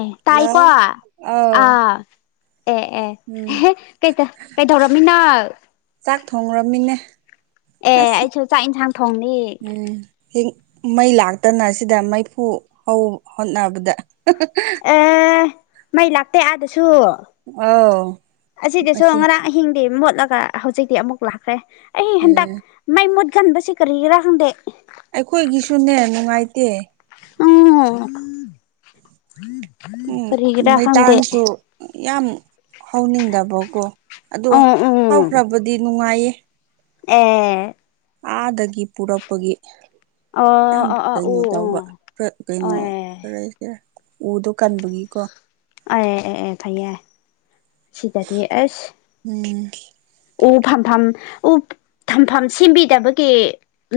ꯑꯦ hello ꯇꯥꯏꯀꯣ ꯑ ꯑꯥꯎ ꯑꯦ ꯑꯦ ꯎꯝ ꯀꯩ ꯀꯩꯗꯧꯔꯝꯃꯤꯅ ꯆꯥꯛ ꯊꯣꯡꯂꯝꯃꯤꯅꯦ ꯑꯦ ꯑꯩꯁꯨ ꯆꯥꯛ ꯏꯟꯁꯥꯡ ꯊꯣꯡꯅꯤ ꯍꯦꯡ ꯃꯩ ꯂꯥꯛꯇꯅ ꯁꯤꯗ ꯃꯩꯐꯨ ꯍꯣꯠꯅꯕꯗ ꯑꯦ ꯃꯩ ꯂꯥꯛꯇꯦ ꯑꯥꯗꯁꯨ [unintelligible] ꯑꯁꯤꯗꯁꯨ ꯑꯁꯤ ꯉꯔꯥꯡ ꯑꯍꯤꯡꯗꯤ ꯃꯣꯠꯂꯒ ꯍꯧꯖꯤꯛꯇꯤ ꯑꯃꯨꯛ ꯂꯥꯛꯈ꯭ꯔꯦ ꯑꯩ ꯍꯟꯗꯛ ꯎꯝ ꯃꯥꯏ ꯃꯨꯠꯀꯥꯟꯕꯁꯤ ꯀꯔꯤꯒꯤꯔꯥ ꯈꯪꯗꯦ ꯑꯩꯈꯣꯏꯒꯤꯁꯨꯅꯦ ꯅꯨꯡꯉꯥꯏꯇꯦ ꯎ ꯎꯝ ꯀꯥꯔꯤꯒꯤꯔꯥ ꯈꯪꯗꯦ ꯃꯩꯇꯥꯟꯁꯨ ꯌꯥꯝ ꯍꯥꯎꯅꯤꯡꯗꯕꯀꯣ ꯑꯗꯣ ꯎꯝ ꯎꯝ ꯍꯥꯎꯈ꯭ꯔꯕꯗꯤ ꯅꯨꯡꯉꯥꯏꯌꯦ [unintelligible] ꯑꯥꯗꯒꯤ ꯄꯨꯔꯛꯄꯒꯤ ꯑꯣ ꯌꯥꯝ ꯑꯣ ꯑꯣ ꯎ ꯀꯩꯅꯣ ꯎ ꯇꯧꯕ ꯑꯣ ꯀꯩꯅꯣ ꯑꯦ ꯈꯔ ꯑꯦ ꯎꯗꯣ ꯀꯟꯕꯒꯤꯀꯣ ꯑꯦ ꯑꯦ ꯑꯦ ꯐꯩꯌꯦ ꯁꯤꯗꯗꯤ ꯑꯁ ꯎꯝ ꯎ ꯐꯝꯐꯝ ꯎ ꯊꯝꯐꯝ ꯁꯦꯝꯕꯤꯗꯕꯒꯤ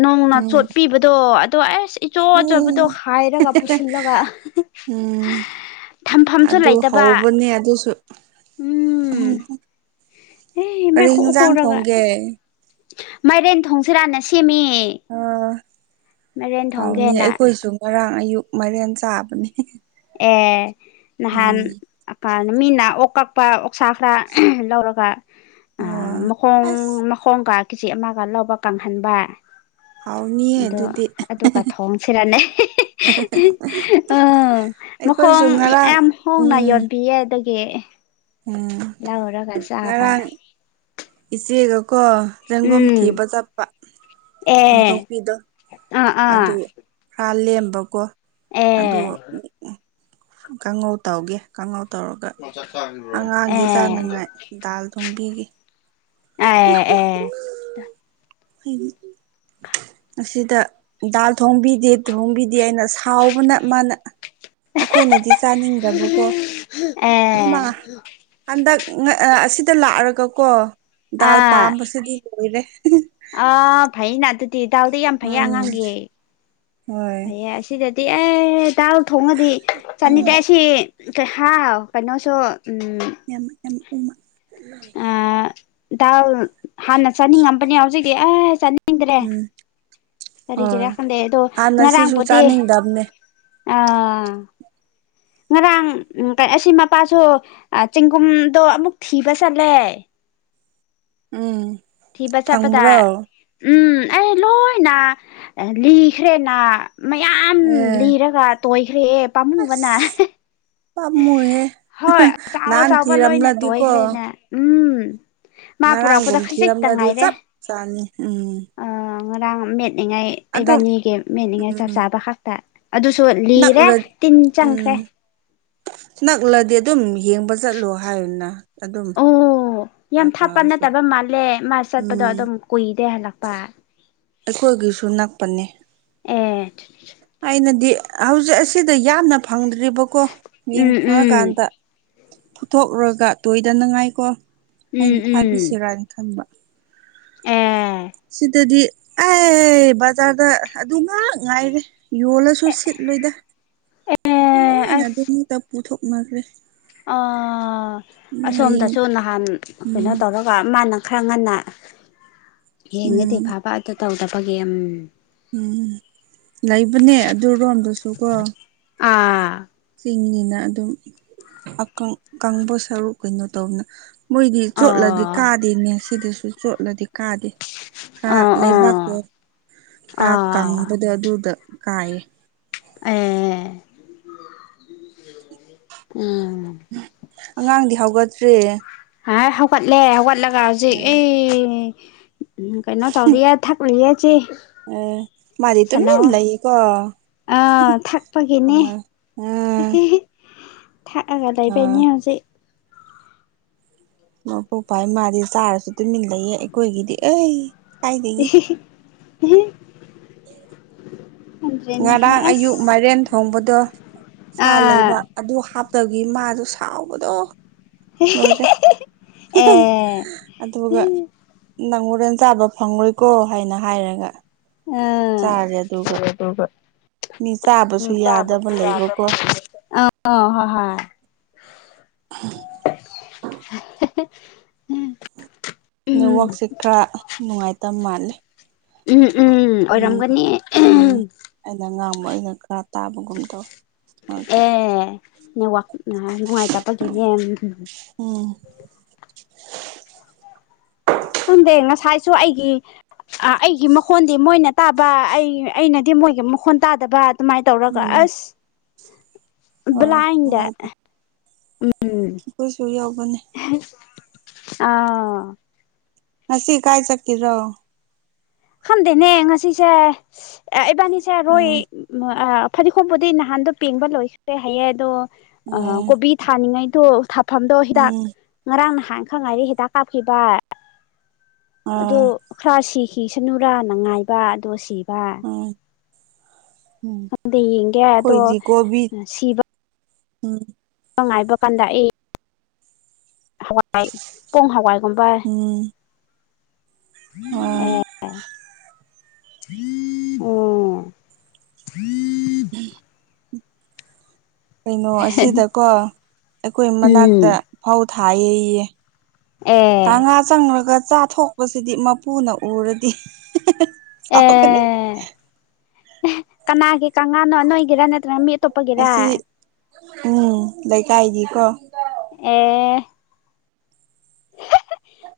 ꯅꯣꯡꯅ ꯎꯝ ꯆꯣꯠꯄꯤꯕ ꯑꯗꯣ ꯑꯗꯣ ꯑꯁ ꯏꯆꯣ ꯑꯆꯕꯗꯣ ꯍꯥꯏꯔꯒ ꯄꯨꯁꯤꯜꯂꯒ ꯎꯝ ꯊꯝꯐꯝꯁꯨ ꯑꯗꯨ ꯂꯩꯇꯕ ꯍꯧꯕꯅꯦ ꯑꯗꯨꯁꯨ ꯎꯝ ꯑꯦ ꯀꯔꯤ ꯃꯥꯏꯈꯨ ꯍꯤꯟꯖꯥꯡ ꯈꯨꯔꯒ ꯊꯣꯡꯒꯦ ꯃꯥꯏꯔꯦꯟ ꯊꯣꯡꯁꯤꯔꯅ ꯁꯦꯝꯃꯤ ꯑ ꯃꯥꯏꯔꯦꯟ ꯍꯥꯎꯅꯤ ꯊꯣꯡꯒꯦꯅ ꯑꯩꯈꯣꯏꯁꯨ ꯉꯔꯥꯡ ꯑꯌꯨꯛ ꯃꯦꯟ ꯆꯥꯕꯅꯦ ꯑꯦ ꯅꯍꯥꯟ ꯎꯝ ꯀꯅ ꯃꯤꯅ ꯑꯣꯛ ꯀꯛꯄ ꯑꯣꯛꯁꯥ ꯈꯔ ꯂꯧꯔꯒ ꯑꯥ ꯃꯈꯣꯡ ꯑꯁ ꯃꯈꯣꯡꯒ ꯀꯦꯖꯤ ꯑꯃꯒ ꯂꯧꯕ ꯀꯪꯍꯟꯕ ꯍꯥꯎꯅꯤꯌꯦ ꯑꯣ ꯑꯗꯨꯗꯤ ꯑꯗꯨꯒ ꯊꯣꯡꯁꯤꯔꯅꯦ ꯎ ꯑꯩꯈꯣꯏꯁꯨ ꯃꯈꯈꯣꯡ ꯉꯔꯥꯡ ꯑꯦꯝ ꯍꯣꯡꯅ ꯎꯝ ꯌꯣꯟ ꯌꯦ ꯑꯗꯨꯗꯒꯤ ꯎꯝ ꯂꯧꯔꯒ ꯆꯥꯕꯥ ꯉꯔꯥꯡ ꯏꯆꯦꯒꯀꯣ ꯆꯦꯡꯒꯨꯝ ꯎꯝ ꯊꯤꯕ ꯆꯠꯄ ꯑꯦ ꯈꯣꯝꯊꯣꯛꯄꯤꯗꯣ ꯑꯥ ꯑꯥ ꯑꯗꯨ ꯈꯔꯥ ꯂꯦꯝꯕꯀꯣ ꯑꯦ ꯑꯗꯨ ꯀꯥꯡꯍꯧ ꯇꯧꯒꯦ ꯀꯍꯣ ꯇꯧꯔꯒ ꯑꯦ ꯑꯉꯥꯡꯒꯤ ꯆꯥꯅꯉꯥꯏ ꯗꯥꯜ ꯊꯣꯝꯕꯤꯒ [unintelligible] ꯐ ꯑꯁꯤꯗ ꯗꯥꯜ ꯊꯣꯡꯕꯤꯗꯦ ꯊꯍꯣꯡꯕꯤꯗꯦ ꯑꯩꯅ ꯁꯥꯎꯕꯅ ꯃꯥꯅ ꯑꯩꯈꯣꯏꯅꯗꯤ ꯆꯥꯅꯤꯡꯗꯕꯀꯣ ꯃꯥ [unintelligible] ꯍꯟꯗꯛ ꯑꯁꯤꯗ ꯂꯥꯛꯑꯔꯒꯀꯣ ꯗꯥꯜ ꯄꯥꯝꯕꯁꯤꯗꯤ ꯂꯣꯏꯔꯦ ꯑ ꯐꯩꯅ ꯑꯗꯨꯗꯤ ꯗꯥꯎꯗꯤ ꯌꯥꯝ ꯐꯩ ꯎꯝ ꯑꯉꯥꯡꯒꯤ ꯍꯣꯏ ꯍꯌꯦ ꯑꯁꯤꯗꯗꯤ ꯑꯦ ꯗꯥꯜ ꯊꯣꯡꯉꯗꯤ ꯎꯝ ꯆꯅꯤꯗꯦ ꯑꯁꯤ ꯀꯩ ꯍꯥꯎ ꯀꯩꯅꯣꯁꯨ ꯌꯥꯝ ꯌꯥꯝ ꯎꯃꯥ ꯌꯥꯝ ꯅꯥꯌꯦ ꯑꯥ ꯗꯥꯜ ꯍꯥꯟꯅ ꯆꯥꯅꯤꯡꯉꯝꯕꯅꯤ ꯌꯥꯎꯖꯤꯛꯗꯤ ꯑꯩ ꯆꯅꯤꯡ ꯎꯝ ꯍꯣꯏ ꯀꯔꯤꯒꯤꯔꯥ ꯈꯟꯗꯩ ꯑꯗꯣ ꯍꯥꯟꯅ ꯁꯤꯁꯨ ꯉꯔꯥꯡꯕꯨꯗꯤ ꯆꯥꯅꯤꯡꯗꯕꯅꯦ ꯑꯥ ꯉꯔꯥꯡ ꯀ ꯑꯁꯤ ꯃꯄꯥꯁꯨ ꯑꯩ ꯆꯦꯡꯒꯨꯝꯗꯣ ꯑꯃꯨꯛ ꯊꯤꯕ ꯆꯠꯂꯦ ꯎꯝ ꯊꯤꯕ ꯆꯠꯄꯗ ꯐꯪꯕ꯭ꯔꯣ ꯎꯝ ꯑꯩ ꯂꯣꯏꯅ ꯂꯤꯈ꯭ꯔꯦꯅ ꯃꯌꯥꯝ ꯑꯦ ꯂꯤꯔꯒ ꯇꯣꯏꯈ꯭ꯔꯦ ꯄꯥꯝꯃꯨꯕꯅ ꯑꯁ ꯄꯥꯝꯃꯨꯍꯦ ꯍꯣꯏ ꯆꯥꯎꯑꯣ ꯅꯍꯥꯟ ꯆꯥꯎꯕ ꯂꯣꯏꯅꯦ ꯊꯤꯔꯝꯂꯗꯤꯀꯣ ꯇꯣꯏꯈ꯭ꯔꯦꯅꯦ ꯎꯝ ꯃꯥ ꯄꯨꯔꯛꯄꯗ ꯉꯔꯥꯡꯒꯨꯝ ꯈꯖꯤꯛꯇ ꯊꯤꯔꯝꯂꯗꯤ ꯆꯞ ꯆꯥꯅꯤ ꯎꯝ ꯑ ꯉꯔꯥꯡ ꯃꯦꯠꯂꯤꯉꯥꯏ ꯑꯗꯨꯝ ꯏꯕꯥꯅꯤꯒꯤ ꯃꯦꯠꯅꯤꯡꯉꯥꯏ ꯆꯞ ꯎꯝ ꯆꯥꯕ ꯈꯛꯇ ꯑꯗꯨꯁꯨ ꯂꯤꯔꯦ ꯅꯛꯔ ꯇꯤꯟ ꯆꯪꯈ꯭ꯔꯦ ꯎꯝ ꯅꯛꯂꯗꯤ ꯑꯗꯨꯝ ꯌꯦꯡꯕ ꯆꯠꯂꯣ ꯍꯥꯏꯅ ꯑꯗꯨꯝ ꯑꯣ ꯌꯥꯝ ꯈꯔ ꯊꯥꯄ ꯈꯔꯁꯨ ꯅꯠꯇꯕ ꯃꯥꯜꯂꯦ ꯃꯥ ꯆꯠꯄꯗꯣ ꯎꯝ ꯑꯗꯨꯝ ꯀꯨꯏꯗꯦ ꯍꯜꯂꯛꯄ ꯑꯩꯈꯣꯏꯒꯤꯁꯨ ꯅꯛꯄꯅꯦ ꯑꯦ ꯑꯩꯅꯗꯤ ꯍꯧꯖꯤꯛ ꯑꯁꯤꯗ ꯌꯥꯝꯅ ꯐꯪꯗ꯭ꯔꯤꯕꯀꯣ ꯎꯝ ꯌꯦꯡ ꯎꯝ ꯐꯪꯉꯀꯥꯟꯗ ꯐꯨꯊꯣꯛꯎꯒ ꯇꯣꯏꯗꯅꯉꯥꯏꯀꯣ ꯎꯝ ꯑꯩꯅ ꯎꯝ ꯊꯥꯕꯤꯁꯤꯔꯅ ꯈꯟꯕ ꯑꯦ ꯁꯤꯗꯗꯤ ꯑꯩ ꯕꯖꯥꯔꯗ ꯑꯗꯨ ꯉꯥꯛ ꯉꯥꯏꯔꯦ ꯌꯣꯜꯂꯁꯨ ꯁꯤꯠꯂꯣꯏꯗ ꯑꯦ ꯂꯣꯏꯅ ꯑꯁ ꯑꯗꯨꯃꯛꯇ ꯄꯨꯊꯣꯛꯅꯈ꯭ꯔꯦ ꯑ ꯍꯌꯦꯡ ꯑꯁꯣꯝꯗꯁꯨ ꯅꯍꯥꯟ ꯀꯩꯅꯣ ꯎꯝ ꯇꯧꯔ ꯀ ꯃꯥꯅ ꯈꯔ ꯉꯟꯅ ꯌꯦꯡꯒꯗꯤ ꯎꯝ ꯐꯕ ꯑꯗꯨ ꯇꯧꯗꯕꯒꯤ ꯌꯝ ꯎꯝ ꯂꯩꯕꯅꯦ ꯑꯗꯨ ꯔꯣꯝꯗꯨꯁꯨ ꯀꯣ ꯑꯥ ꯆꯤꯡꯅꯤꯅ ꯑꯗꯨꯝ ꯑꯀꯪ ꯀꯪꯕ ꯁꯔꯨꯛ ꯀꯩꯅꯣ ꯇꯧꯅ ꯃꯣꯏꯗꯤ ꯆꯣꯠꯂꯗꯤ ꯑꯣ ꯀꯥꯗꯦꯅꯦ ꯁꯤꯗꯁꯨ ꯆꯣꯠꯂꯗꯤ ꯀꯥꯗꯦ ꯈꯔ ꯑꯣ ꯑꯣ ꯂꯩꯕꯥꯛꯇꯣ ꯈꯔ ꯑꯣ ꯀꯪꯕꯗꯣ ꯑꯗꯨꯗ ꯀꯥꯏꯌꯦ ꯑꯦ ꯎꯝ ꯑꯉꯥꯡꯗꯤ ꯍꯧꯒꯠꯇ꯭ꯔꯦ ꯍꯥꯏ ꯍꯧꯒꯠꯂꯦ ꯍꯧꯒꯠꯂꯒ ꯍꯧꯖꯤꯛ ꯑꯦ ꯑꯩ ꯎ ꯀꯩꯅꯣ ꯇꯥꯎꯔꯤꯌꯦ ꯊꯛꯂꯤꯌꯦ ꯆꯦ ꯑꯩ ꯃꯥꯗꯤ ꯇꯨꯃꯤꯟ ꯂꯩꯌꯦꯀꯣ ꯑ ꯎꯝ ꯊꯛꯄꯒꯤꯅꯦ ꯑꯥ ꯊꯛꯑꯒ ꯂꯩꯕꯩꯅꯤ ꯍꯧꯖꯤꯛ ꯃꯄꯨꯛ ꯐꯩ ꯃꯥꯗꯤ ꯆꯥꯔꯁꯨ ꯇꯨꯃꯤꯟ ꯂꯩꯑꯦ ꯑꯩꯈꯣꯏꯒꯤꯗꯤ ꯑꯩ ꯀꯥꯏꯗꯒꯤ [unintelligible] [inaudible] ꯉꯔꯥꯡ ꯑꯌꯨꯛ ꯑꯁ ꯃꯥꯏꯔꯦꯟ ꯊꯣꯡꯕꯗꯣ ꯁꯥ ꯂꯩꯕ ꯑꯥ ꯑꯗꯨ ꯍꯥꯞꯇꯕꯒꯤ ꯃꯥꯗꯣ ꯁꯥꯎꯕꯗꯣ ꯂꯣꯏꯔꯦ ꯑꯦ [unintelligible] ꯑꯗꯨꯒ ꯅꯪ ꯍꯣꯔꯦꯜ ꯆꯥꯕ ꯐꯪꯂꯣꯏꯀꯣ ꯍꯥꯏꯅ ꯍꯥꯏꯔꯒ ꯑꯥ ꯆꯥꯔꯦ ꯑꯗꯨꯒ ꯃꯤ ꯆꯥꯕꯁꯨ ꯌꯥꯗꯕ ꯂꯩꯕꯀꯣ [unintelligible] [unintelligible] ꯍꯣ ꯍꯣꯏ [inaudible] [unintelligible] ꯎꯝ ꯅꯦꯠꯋꯥꯔꯛꯁꯦ ꯈꯔ ꯅꯨꯡꯉꯥꯏꯇꯕ ꯃꯥꯜꯂꯦ ꯎꯝ ꯎꯝ ꯎꯝ ꯑꯣꯏꯔꯝꯒꯅꯤ ꯎꯝ [unintelligible] ꯑꯩꯅ ꯉꯥꯡꯕ ꯑꯩꯅ ꯈꯔ ꯇꯥꯕꯒꯨꯝꯗꯧꯏ ꯃꯔꯛꯇ ꯑꯦ ꯅꯦꯠꯋꯥꯛ ꯅꯨꯡꯉꯥꯏꯇꯕꯒꯅꯤ ꯎꯝ ꯈꯪꯗꯦ ꯉꯁꯥꯏꯁꯨ ꯑꯩꯒꯤ ꯑꯩꯒꯤ ꯃꯈꯣꯟꯗꯤ ꯃꯣꯏꯅ ꯇꯥꯕ ꯑꯩ ꯑꯩꯅꯗꯤ ꯃꯣꯏꯒꯤ ꯃꯈꯣꯟ ꯇꯥꯗꯕ ꯑꯗꯨꯃꯥꯏꯅ ꯇꯧꯔꯒ ꯎꯝ ꯑꯁ ꯍꯣꯏ ꯕ꯭ꯂꯥꯏꯟꯗ ꯅꯨꯡꯉꯥꯏꯇꯦ ꯎꯝ ꯑꯩꯈꯣꯏꯁꯨ ꯌꯥꯎꯕꯅ‌ꯦ [unintelligible] ꯑꯥꯎ ꯉꯁꯤ ꯀꯥꯏ ꯆꯠꯀꯤꯔꯣ ꯈꯟꯗꯦꯅꯦ ꯉꯁꯤꯁꯦ ꯏꯕꯥꯅꯤꯁꯦ ꯔꯣꯏ ꯎꯝ ꯐꯗꯤꯒꯣꯝꯕꯨꯗꯤ ꯅꯍꯥꯟꯗꯣ ꯄꯦꯡꯕ ꯂꯣꯏꯈ꯭ꯔꯦ ꯍꯥꯏꯌꯦ ꯑꯗꯣ ꯑꯥ ꯑꯦ ꯀꯣꯕꯤ ꯊꯥꯅꯤꯡꯉꯩꯗꯣ ꯊꯥꯐꯝꯗꯣ ꯍꯤꯗꯥꯛ ꯎꯝ ꯉꯔꯥꯡ ꯅꯍꯥꯟꯅ ꯈꯪ ꯉꯥꯏꯔꯤ ꯍꯤꯗꯥꯛ ꯀꯥꯞꯈꯤꯕ ꯑꯗꯣ ꯑꯥ ꯈꯔ ꯁꯤꯈꯤꯁꯤꯅꯨꯔꯥꯅ ꯉꯥꯏꯕ ꯑꯗꯣ ꯁꯤꯕ ꯎꯝ ꯎꯝ ꯈꯪꯗꯦ ꯌꯦꯡꯒꯦ ꯑꯗꯣ ꯈꯣꯏꯗꯤ ꯀ‌ꯣꯕꯤ ꯎꯝ [unintelligible] ꯉꯥꯏꯕ ꯀꯥꯟꯗ ꯑꯩ ꯍꯋꯥꯏ ꯄꯣꯡ ꯍꯋꯥꯥꯏꯒꯨꯝꯕ ꯎꯝ ꯑꯥ ꯑꯦ [unintelligible] [unintelligible] ꯀꯩꯅꯣ ꯑꯁꯤꯗꯀꯣ ꯑꯩꯈꯣꯏ ꯎꯝ ꯃꯅꯥꯛꯇ ꯐꯧ ꯊꯥꯌꯦꯌꯦ ꯑꯦ ꯀꯥꯡꯉꯥ ꯆꯪꯔꯒ ꯆꯥꯊꯣꯛꯄꯁꯤꯗꯤ ꯃꯄꯨꯅ ꯎꯔꯗꯤ ꯁꯥꯎꯒꯅꯤ ꯑꯦ ꯀꯅꯥꯒꯤ ꯀꯥꯉꯥꯅꯣ ꯅꯣꯏꯒꯤꯔ ꯅꯠꯇ꯭ꯔꯅ ꯃꯤ ꯑꯇꯣꯞꯄꯒꯤꯔ ꯑꯁꯤ ꯎꯝ ꯂꯩꯀꯥꯏꯒꯤꯀꯣ ꯑꯦ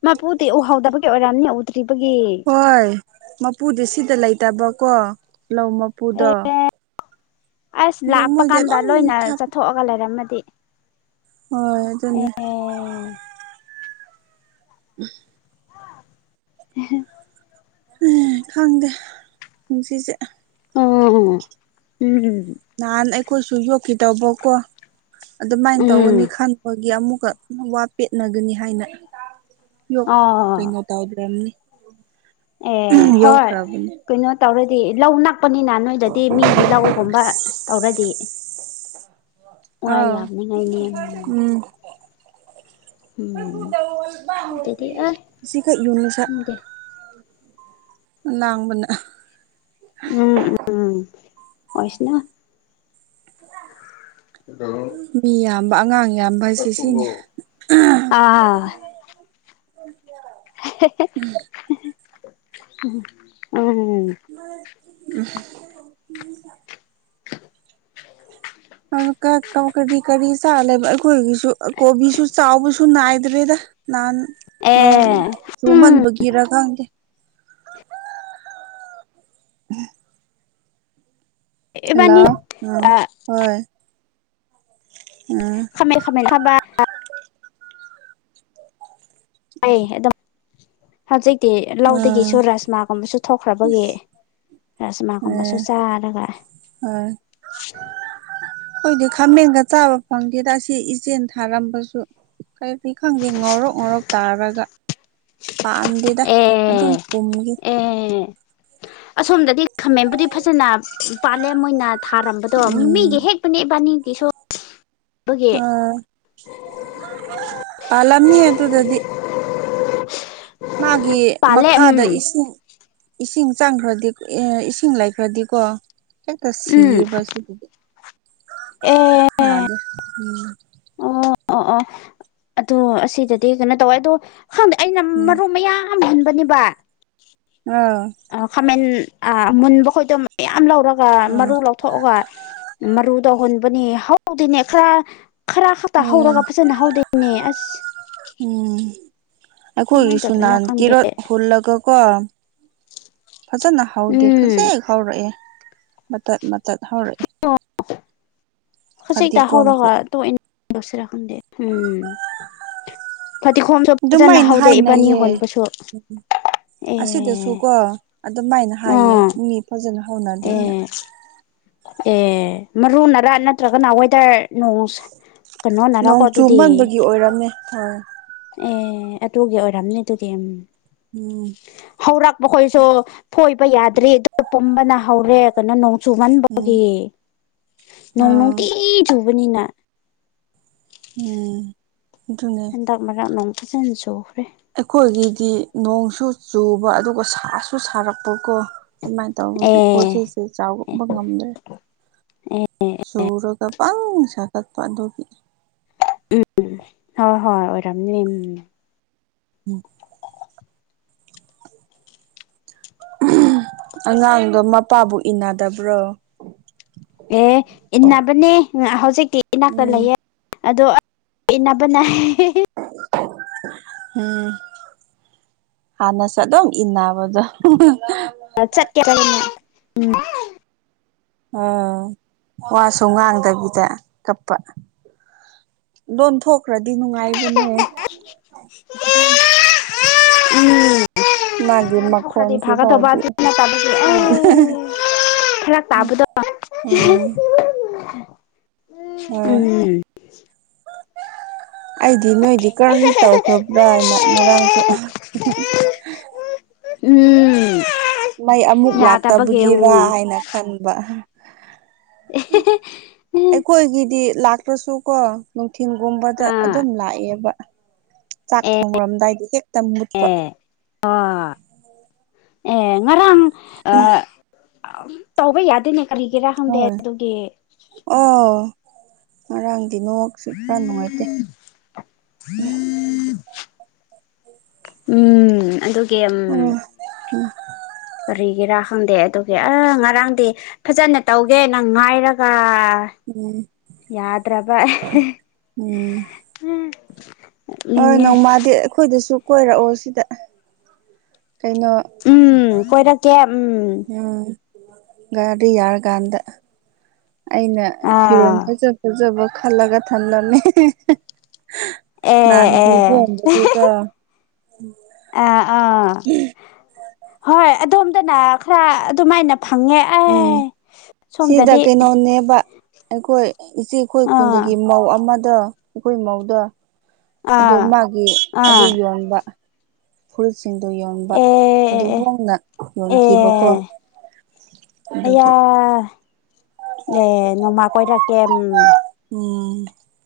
ꯃꯄꯨꯗꯤ ꯎꯍꯧꯗꯕꯒꯤ ꯑꯣꯏꯔꯝꯅꯤ ꯎꯗ꯭ꯔꯤꯕꯒꯤ ꯍꯣꯏ ꯃꯄꯨꯗꯤ ꯁꯤꯗ ꯂꯩꯇꯕꯀꯣ ꯂꯧ ꯃꯄꯨꯗꯣ ꯑꯁ ꯑꯗꯨ ꯂꯥꯛꯄ ꯃꯣꯏꯗꯤ ꯀꯥꯟꯗ ꯑꯗꯨꯝ ꯂ‌ꯣꯏꯅꯥ ꯊꯥꯞ ꯆꯠꯊꯣꯛꯑꯒ ꯂꯩꯔꯝꯃꯗꯤ ꯍꯣꯏ ꯑꯗꯨꯅꯦ ꯑꯦ [unintelligible] [unintelligible] ꯎꯝ ꯈꯪꯗꯦ ꯄꯨꯟꯁꯤꯁꯦ ꯑꯣ ꯎꯝ ꯅꯍꯥꯟ ꯑꯩꯈꯣꯏꯁꯨ ꯌꯣꯛꯈꯤꯗꯧꯕꯀꯣ ꯑꯗꯨꯃꯥꯏꯅ ꯎꯝ ꯇꯧꯒꯅꯤ ꯈꯟꯕꯒꯤ ꯑꯃꯨꯛꯀ ꯋꯥ ꯄꯦꯠꯅꯒꯅꯤ ꯍꯥꯏꯅ ꯌꯣ ꯑꯣ ꯀꯩꯅꯣ ꯇꯧꯗ꯭ꯔꯕꯅꯤ ꯑꯦ ꯍꯣꯏ ꯌꯣꯛꯇ꯭ꯔꯕꯅꯤ ꯀꯩꯅꯣ ꯇꯧꯔꯗꯤ ꯂꯧ ꯅꯛꯄꯅꯤꯅ ꯅꯣꯏ ꯁꯤꯗꯗꯤ ꯃꯤꯒꯤ ꯂꯧꯒꯨꯝꯕ ꯇꯧꯔꯗꯤ ꯋꯥ ꯑꯥꯎ ꯌꯥꯝꯅꯤꯉꯥꯏꯅꯦ ꯎꯝ ꯎꯝ ꯑꯗꯨꯗꯤ ꯑꯦ ꯈꯪꯗꯦ [unintelligible] ꯂꯥꯡꯕꯅ ꯎꯝ ꯎꯝ ꯑꯣꯏꯁꯅꯨ [unintelligible] ꯃꯤ ꯌꯥꯝꯕ ꯑꯉꯥꯡ ꯌꯥꯝꯕ ꯍꯥꯏꯁꯦ ꯁꯤꯅꯤ ꯑꯥ [unintelligible] [unintelligible] [unintelligible] ꯑꯩꯈꯣꯏꯒꯤꯁꯨ ꯀꯣꯕꯤꯁꯨ ꯆꯥꯎꯕꯁꯨ ꯅꯥꯏꯗ꯭ꯔꯦꯗ ꯅꯍꯥꯟ ꯅꯣꯡ ꯑꯦ ꯎꯝ ꯆꯨꯃꯟꯕꯒꯤꯔ ꯈꯪꯗꯦ [unintelligible] ꯍꯜꯂꯣ ꯏꯕꯥꯅꯤ ꯑꯥ ꯑ ꯍꯣꯏ ꯎꯝ [unintelligible] [inaudible] ꯍꯧꯖꯤꯛꯇꯤ ꯎꯝ ꯂꯧꯗꯒꯤꯁꯨ ꯔꯥꯁꯃꯥꯒꯨꯝꯕꯁꯨ ꯊꯣꯛꯈ꯭ꯔꯕꯒꯤ ꯑꯁ ꯔꯁꯃꯥꯒꯨꯝꯕꯁꯨ ꯑꯦ ꯆꯥꯔꯒ ꯈꯣꯏꯗꯤ ꯈꯥꯃꯦꯟꯒ ꯆꯥꯕ ꯐꯪꯗꯦꯗ ꯑꯁꯤ ꯏꯆꯦꯅ ꯊꯥꯔꯝꯕꯁꯨ ꯀꯔꯤ ꯈꯪꯗꯦ ꯉꯧꯔꯣꯛ ꯉꯧꯔꯣꯛ ꯇꯥꯔꯒ ꯄꯥꯟꯗꯦ ꯑꯗꯨꯝ ꯑꯦ ꯄꯨꯝꯈꯤ ꯑꯦ ꯑꯁꯣꯝꯗꯗꯤ ꯈꯥꯃꯦꯝꯕꯨꯗꯤ ꯐꯖꯅ ꯄꯥꯂꯦ ꯃꯣꯢꯅ ꯊꯥꯔꯝꯕꯗꯣ ꯃꯤꯒꯤ ꯎꯝ ꯍꯦꯛ ꯏꯕꯥꯟ ꯅꯤꯒꯤ ꯁꯨ ꯑꯣ ꯄꯜꯂꯝꯅꯤꯍꯦ ꯑꯗꯨꯗꯗꯤ ꯃꯥꯒꯤ ꯄꯥꯜꯂꯦ ꯎꯝ ꯃꯈꯥꯗ ꯏꯁꯤꯡ ꯏꯁꯤꯡ ꯆꯥꯡꯈ꯭ꯔꯗꯤ ꯏꯁꯤꯡ ꯂꯩꯥꯈ꯭ꯔꯗꯤꯀꯣ ꯍꯦꯛꯇꯥ ꯎꯝ ꯁꯤꯌꯦꯕ ꯁꯤ ꯑꯦ ꯌꯥꯗꯦ ꯑꯣ ꯑꯣ ꯑꯣ ꯑꯗꯣ ꯑꯁꯤꯗꯗꯤ ꯀꯩꯅꯣ ꯇꯧꯋꯦ ꯑꯗꯣ ꯈꯪꯗꯦ ꯑꯩꯅ ꯎꯝ ꯃꯔꯨ ꯃꯌꯥꯝ ꯌꯥꯝ ꯍꯨꯟꯕꯅꯦꯕ ꯑꯥ ꯈꯥꯃꯦꯟ ꯑ ꯃꯨꯟꯕ ꯈꯣꯏꯗꯣ ꯃꯌꯥꯝ ꯂꯧꯔꯒ ꯑꯥ ꯃꯔꯨ ꯂꯧ ꯊꯣꯛꯑꯒ ꯃꯔꯨꯇꯣ ꯍꯨꯟꯕꯅꯤ ꯍꯧꯗꯅꯦ ꯈꯔ ꯈꯔ ꯈꯛꯇ ꯎꯝ ꯍꯧꯔꯒ ꯐꯖꯅ ꯍꯧꯗꯩꯅꯦ ꯑꯁ ꯎꯝ ꯀꯃꯥꯏꯅ ꯑꯩꯈꯣꯏꯒꯤꯁꯨ ꯇꯧꯗꯣꯏꯅꯣ ꯅꯥꯍꯟ ꯈꯪꯗꯦ ꯀꯦꯔꯣꯠ ꯍꯣꯜꯂꯒ ꯀꯣ ꯐꯖꯅ ꯍꯧꯗꯦ ꯎꯝ ꯈꯖꯤꯛ ꯍꯧꯔꯛꯑꯦ ꯃꯇꯠ ꯃꯇꯠ ꯍꯧꯔꯛꯑꯦ ꯑꯣ ꯍꯧꯖꯤꯛꯇ ꯐꯗꯤꯒꯣꯝꯁꯨ ꯍꯧꯔꯒ ꯇꯣꯛꯑꯦ [inaudible] ꯐꯗꯤꯈꯣꯝꯁꯨ ꯐꯖꯅ ꯑꯗꯨꯃꯥꯏꯅ ꯍꯧꯗꯦ ꯏꯕꯥꯟꯅꯤ ꯍꯥꯏꯅꯩꯌꯦ ꯍꯨꯟꯕꯁꯨ ꯑꯁꯤꯗꯁꯨ ꯀꯣ ꯑꯗꯨꯃꯥꯢꯅ ꯍꯥꯏꯌꯦ ꯑꯥ ꯃꯤ ꯐꯖꯅ ꯍꯧꯅꯗꯦꯅ ꯑꯦ ꯑꯦ ꯃꯔꯨꯅꯔꯥ ꯅꯠꯇ꯭ꯔꯒꯅ ꯋꯦꯗꯔ ꯅꯣꯡꯁ ꯅꯣꯡ ꯆꯨꯃꯟꯕꯒꯤ ꯑꯣꯏꯔꯝꯅꯤ ꯍꯣꯏ ꯑꯦ ꯑꯗꯨꯒꯤ ꯑꯣꯏꯔꯝꯅꯤ ꯑꯗꯨꯗꯤ ꯎꯝ ꯍꯧꯔꯛꯄꯈꯣꯏꯁꯨ ꯐꯣꯏꯕ ꯌꯥꯗ꯭ꯔꯤ ꯑꯗꯨ ꯄꯨꯝꯕꯅ ꯍꯧꯔꯦ ꯀꯩꯅꯣ ꯅꯣꯡ ꯎꯝ ꯆꯨꯃꯟꯕꯒꯤ ꯅꯣꯡ ꯑꯥ ꯅꯨꯡꯇꯤ ꯒꯤ ꯆꯨꯕꯅꯤꯅꯥ ꯎꯝ ꯑꯗꯨꯅꯦ ꯍꯟꯗꯛ ꯃꯔꯛ ꯅꯨꯡ ꯐꯖꯅ ꯆꯨꯈ꯭ꯔꯦ ꯑꯩꯈꯣꯏꯒꯤꯗꯤ ꯅꯣꯡꯁꯨ ꯆꯨꯕ ꯑꯗꯨꯒ ꯁꯥꯁꯨ ꯁꯥꯔꯛꯄꯀꯣ ꯑꯗꯨꯃꯥꯏꯅ ꯇꯧꯕꯒꯤ ꯄꯣꯠ ꯑꯦ ꯆꯩꯁꯦ ꯆꯥꯎꯄ ꯉꯝꯗ꯭ꯔꯦ ꯁꯨꯔꯒ ꯄꯪ ꯁꯥꯒꯠꯄ ꯑꯗꯨꯒꯤ ꯎꯝ ꯍꯣꯏ ꯍꯣꯏ ꯑꯣꯏꯔꯝꯅꯤ ꯎꯝ [unintelligible] ꯑꯉꯥꯡꯗꯣ ꯃꯄꯥꯕꯨ ꯏꯟꯅꯗꯕ꯭ꯔꯣ ꯑꯦ ꯏꯟꯅꯕꯅꯦ ꯍꯧꯖꯤꯛꯇꯤ ꯏꯅꯥꯛꯇ ꯎꯝ ꯂꯩꯌꯦ ꯑꯗꯣ ꯢꯟꯅꯕꯅꯦ ꯎꯝ ꯍꯥꯟꯅꯁꯨ ꯑꯗꯨꯝ ꯏꯟꯅꯕꯗꯣ ꯆꯠ ꯎꯝ [inaudible] ꯎꯝ ꯋꯥꯁꯨ ꯉꯥꯡꯗꯕꯤꯗ ꯀꯞꯄ ꯂꯣꯟꯊꯣꯛꯈ꯭ꯔꯗꯤ ꯅꯨꯡꯉꯥꯏꯕꯅꯦ ꯎꯝ ꯃꯥꯒꯤ [inaudible] ꯃꯈꯣꯟꯁꯤ ꯐꯥꯎꯗꯤ [inaudible] ꯎꯝ ꯐꯔꯥꯛ ꯎꯝ ꯇꯥꯕꯗꯣ ꯍꯣꯢ ꯎꯝ ꯑꯩꯗꯤ ꯅꯣꯏꯗꯤ ꯀꯔꯝ ꯇꯧꯈ꯭ꯔꯕ꯭ꯔꯥ ꯍꯥꯏꯅ ꯉꯔꯥꯡꯁꯨ ꯎꯝ ꯃꯩ ꯑꯃꯨꯛ ꯌꯥꯗꯕꯒꯤ ꯂꯥꯛꯇꯕꯒꯤꯔꯥ ꯌꯦꯡꯉꯨ ꯍꯥꯏꯅ ꯈꯟꯕ ꯑꯩꯈꯣꯏꯒꯤꯗꯤ ꯂꯥꯛꯇ꯭ꯔꯁꯨꯀꯣ ꯅꯨꯡꯊꯤꯟꯜꯒꯨꯝꯕꯗ ꯑꯥ ꯑꯗꯨꯝ ꯂꯥꯛꯑꯦꯕ ꯆꯥꯛ ꯊꯣꯡꯡꯂꯝꯗꯥꯏꯗ ꯍꯦꯛꯇ ꯃꯨꯠꯄ ꯑꯣ ꯑꯦ ꯉꯔꯥꯡ ꯑ ꯇꯧꯕ ꯌꯥꯗꯦꯅꯦ ꯀꯔꯤꯒꯤꯔꯥ ꯈꯪꯗꯦ ꯍꯣꯏ ꯑꯗꯨꯒꯤ ꯑꯣ ꯉꯔꯥꯡꯗꯤ ꯅꯦꯠꯋꯥꯛꯁꯨ ꯈꯔ ꯅꯨꯡꯉꯥꯏꯇꯦ ꯎꯝ ꯑꯗꯨ ꯑꯣ ꯀꯔꯤꯒꯤꯔꯥ ꯈꯪꯗꯦ ꯑꯗꯨꯒꯤ ꯑ ꯉꯔꯥꯡꯗꯤ ꯐꯖꯅ ꯇꯧꯒꯦ ꯅꯪ ꯉꯥꯏꯔꯒ ꯎꯝ ꯌꯥꯗ꯭ꯔꯕ ꯎꯝ ꯍꯣꯏ ꯅꯤꯡꯉꯦ ꯅꯣꯡꯃꯗꯤ ꯑꯩꯈꯣꯏꯗꯁꯨ ꯀꯣꯏꯔꯛꯑꯣ ꯁꯤꯗ ꯀꯩꯅꯣ ꯎꯝ ꯀꯣꯏꯔꯛꯀꯦ ꯎꯝ ꯎꯝ ꯒꯥꯔꯗ ꯌꯥꯔꯀꯥꯟꯗ ꯑꯩꯅ ꯐꯤꯔꯣꯜ ꯑꯥ ꯐꯖꯕ ꯐꯥꯖꯕ ꯈꯜꯂꯒ ꯊꯥꯟꯂꯝꯃꯦ ꯑꯦ ꯑꯦ ꯑꯥ ꯑꯥ [unintelligible] ꯍꯣꯏ ꯑꯗꯣꯝꯗꯅ ꯈꯔ ꯑꯗꯨꯃꯥꯏꯅ ꯐꯪꯉꯦ ꯑꯦ ꯎꯝ ꯁꯤꯗ ꯁꯣꯝꯗꯗꯤ ꯀꯩꯅꯣꯅꯦꯕ ꯑꯩꯈꯣꯏ ꯏꯆꯦ ꯑꯩꯈꯣꯏ ꯑꯥ ꯈꯨꯟꯗꯒꯤ ꯃꯧ ꯑꯃꯗꯣ ꯑꯩꯈꯣꯏ ꯃꯧꯗ ꯑꯗꯨ ꯑꯥ ꯃꯥꯒꯤ ꯑꯥ ꯑꯗꯨ ꯌꯣꯟꯕ ꯐꯨꯠꯁꯤꯡꯗꯨ ꯌꯣꯟꯕ ꯑꯦ ꯑꯗꯨ ꯑꯦ ꯍꯣꯡꯅ ꯑꯦ ꯌꯣꯟꯈꯤꯕꯀꯣ ꯑꯌꯥ ꯑꯗꯨꯒꯤ ꯑꯦ ꯅꯃꯥ ꯀꯣꯏꯔ ꯀꯦ ꯎꯝ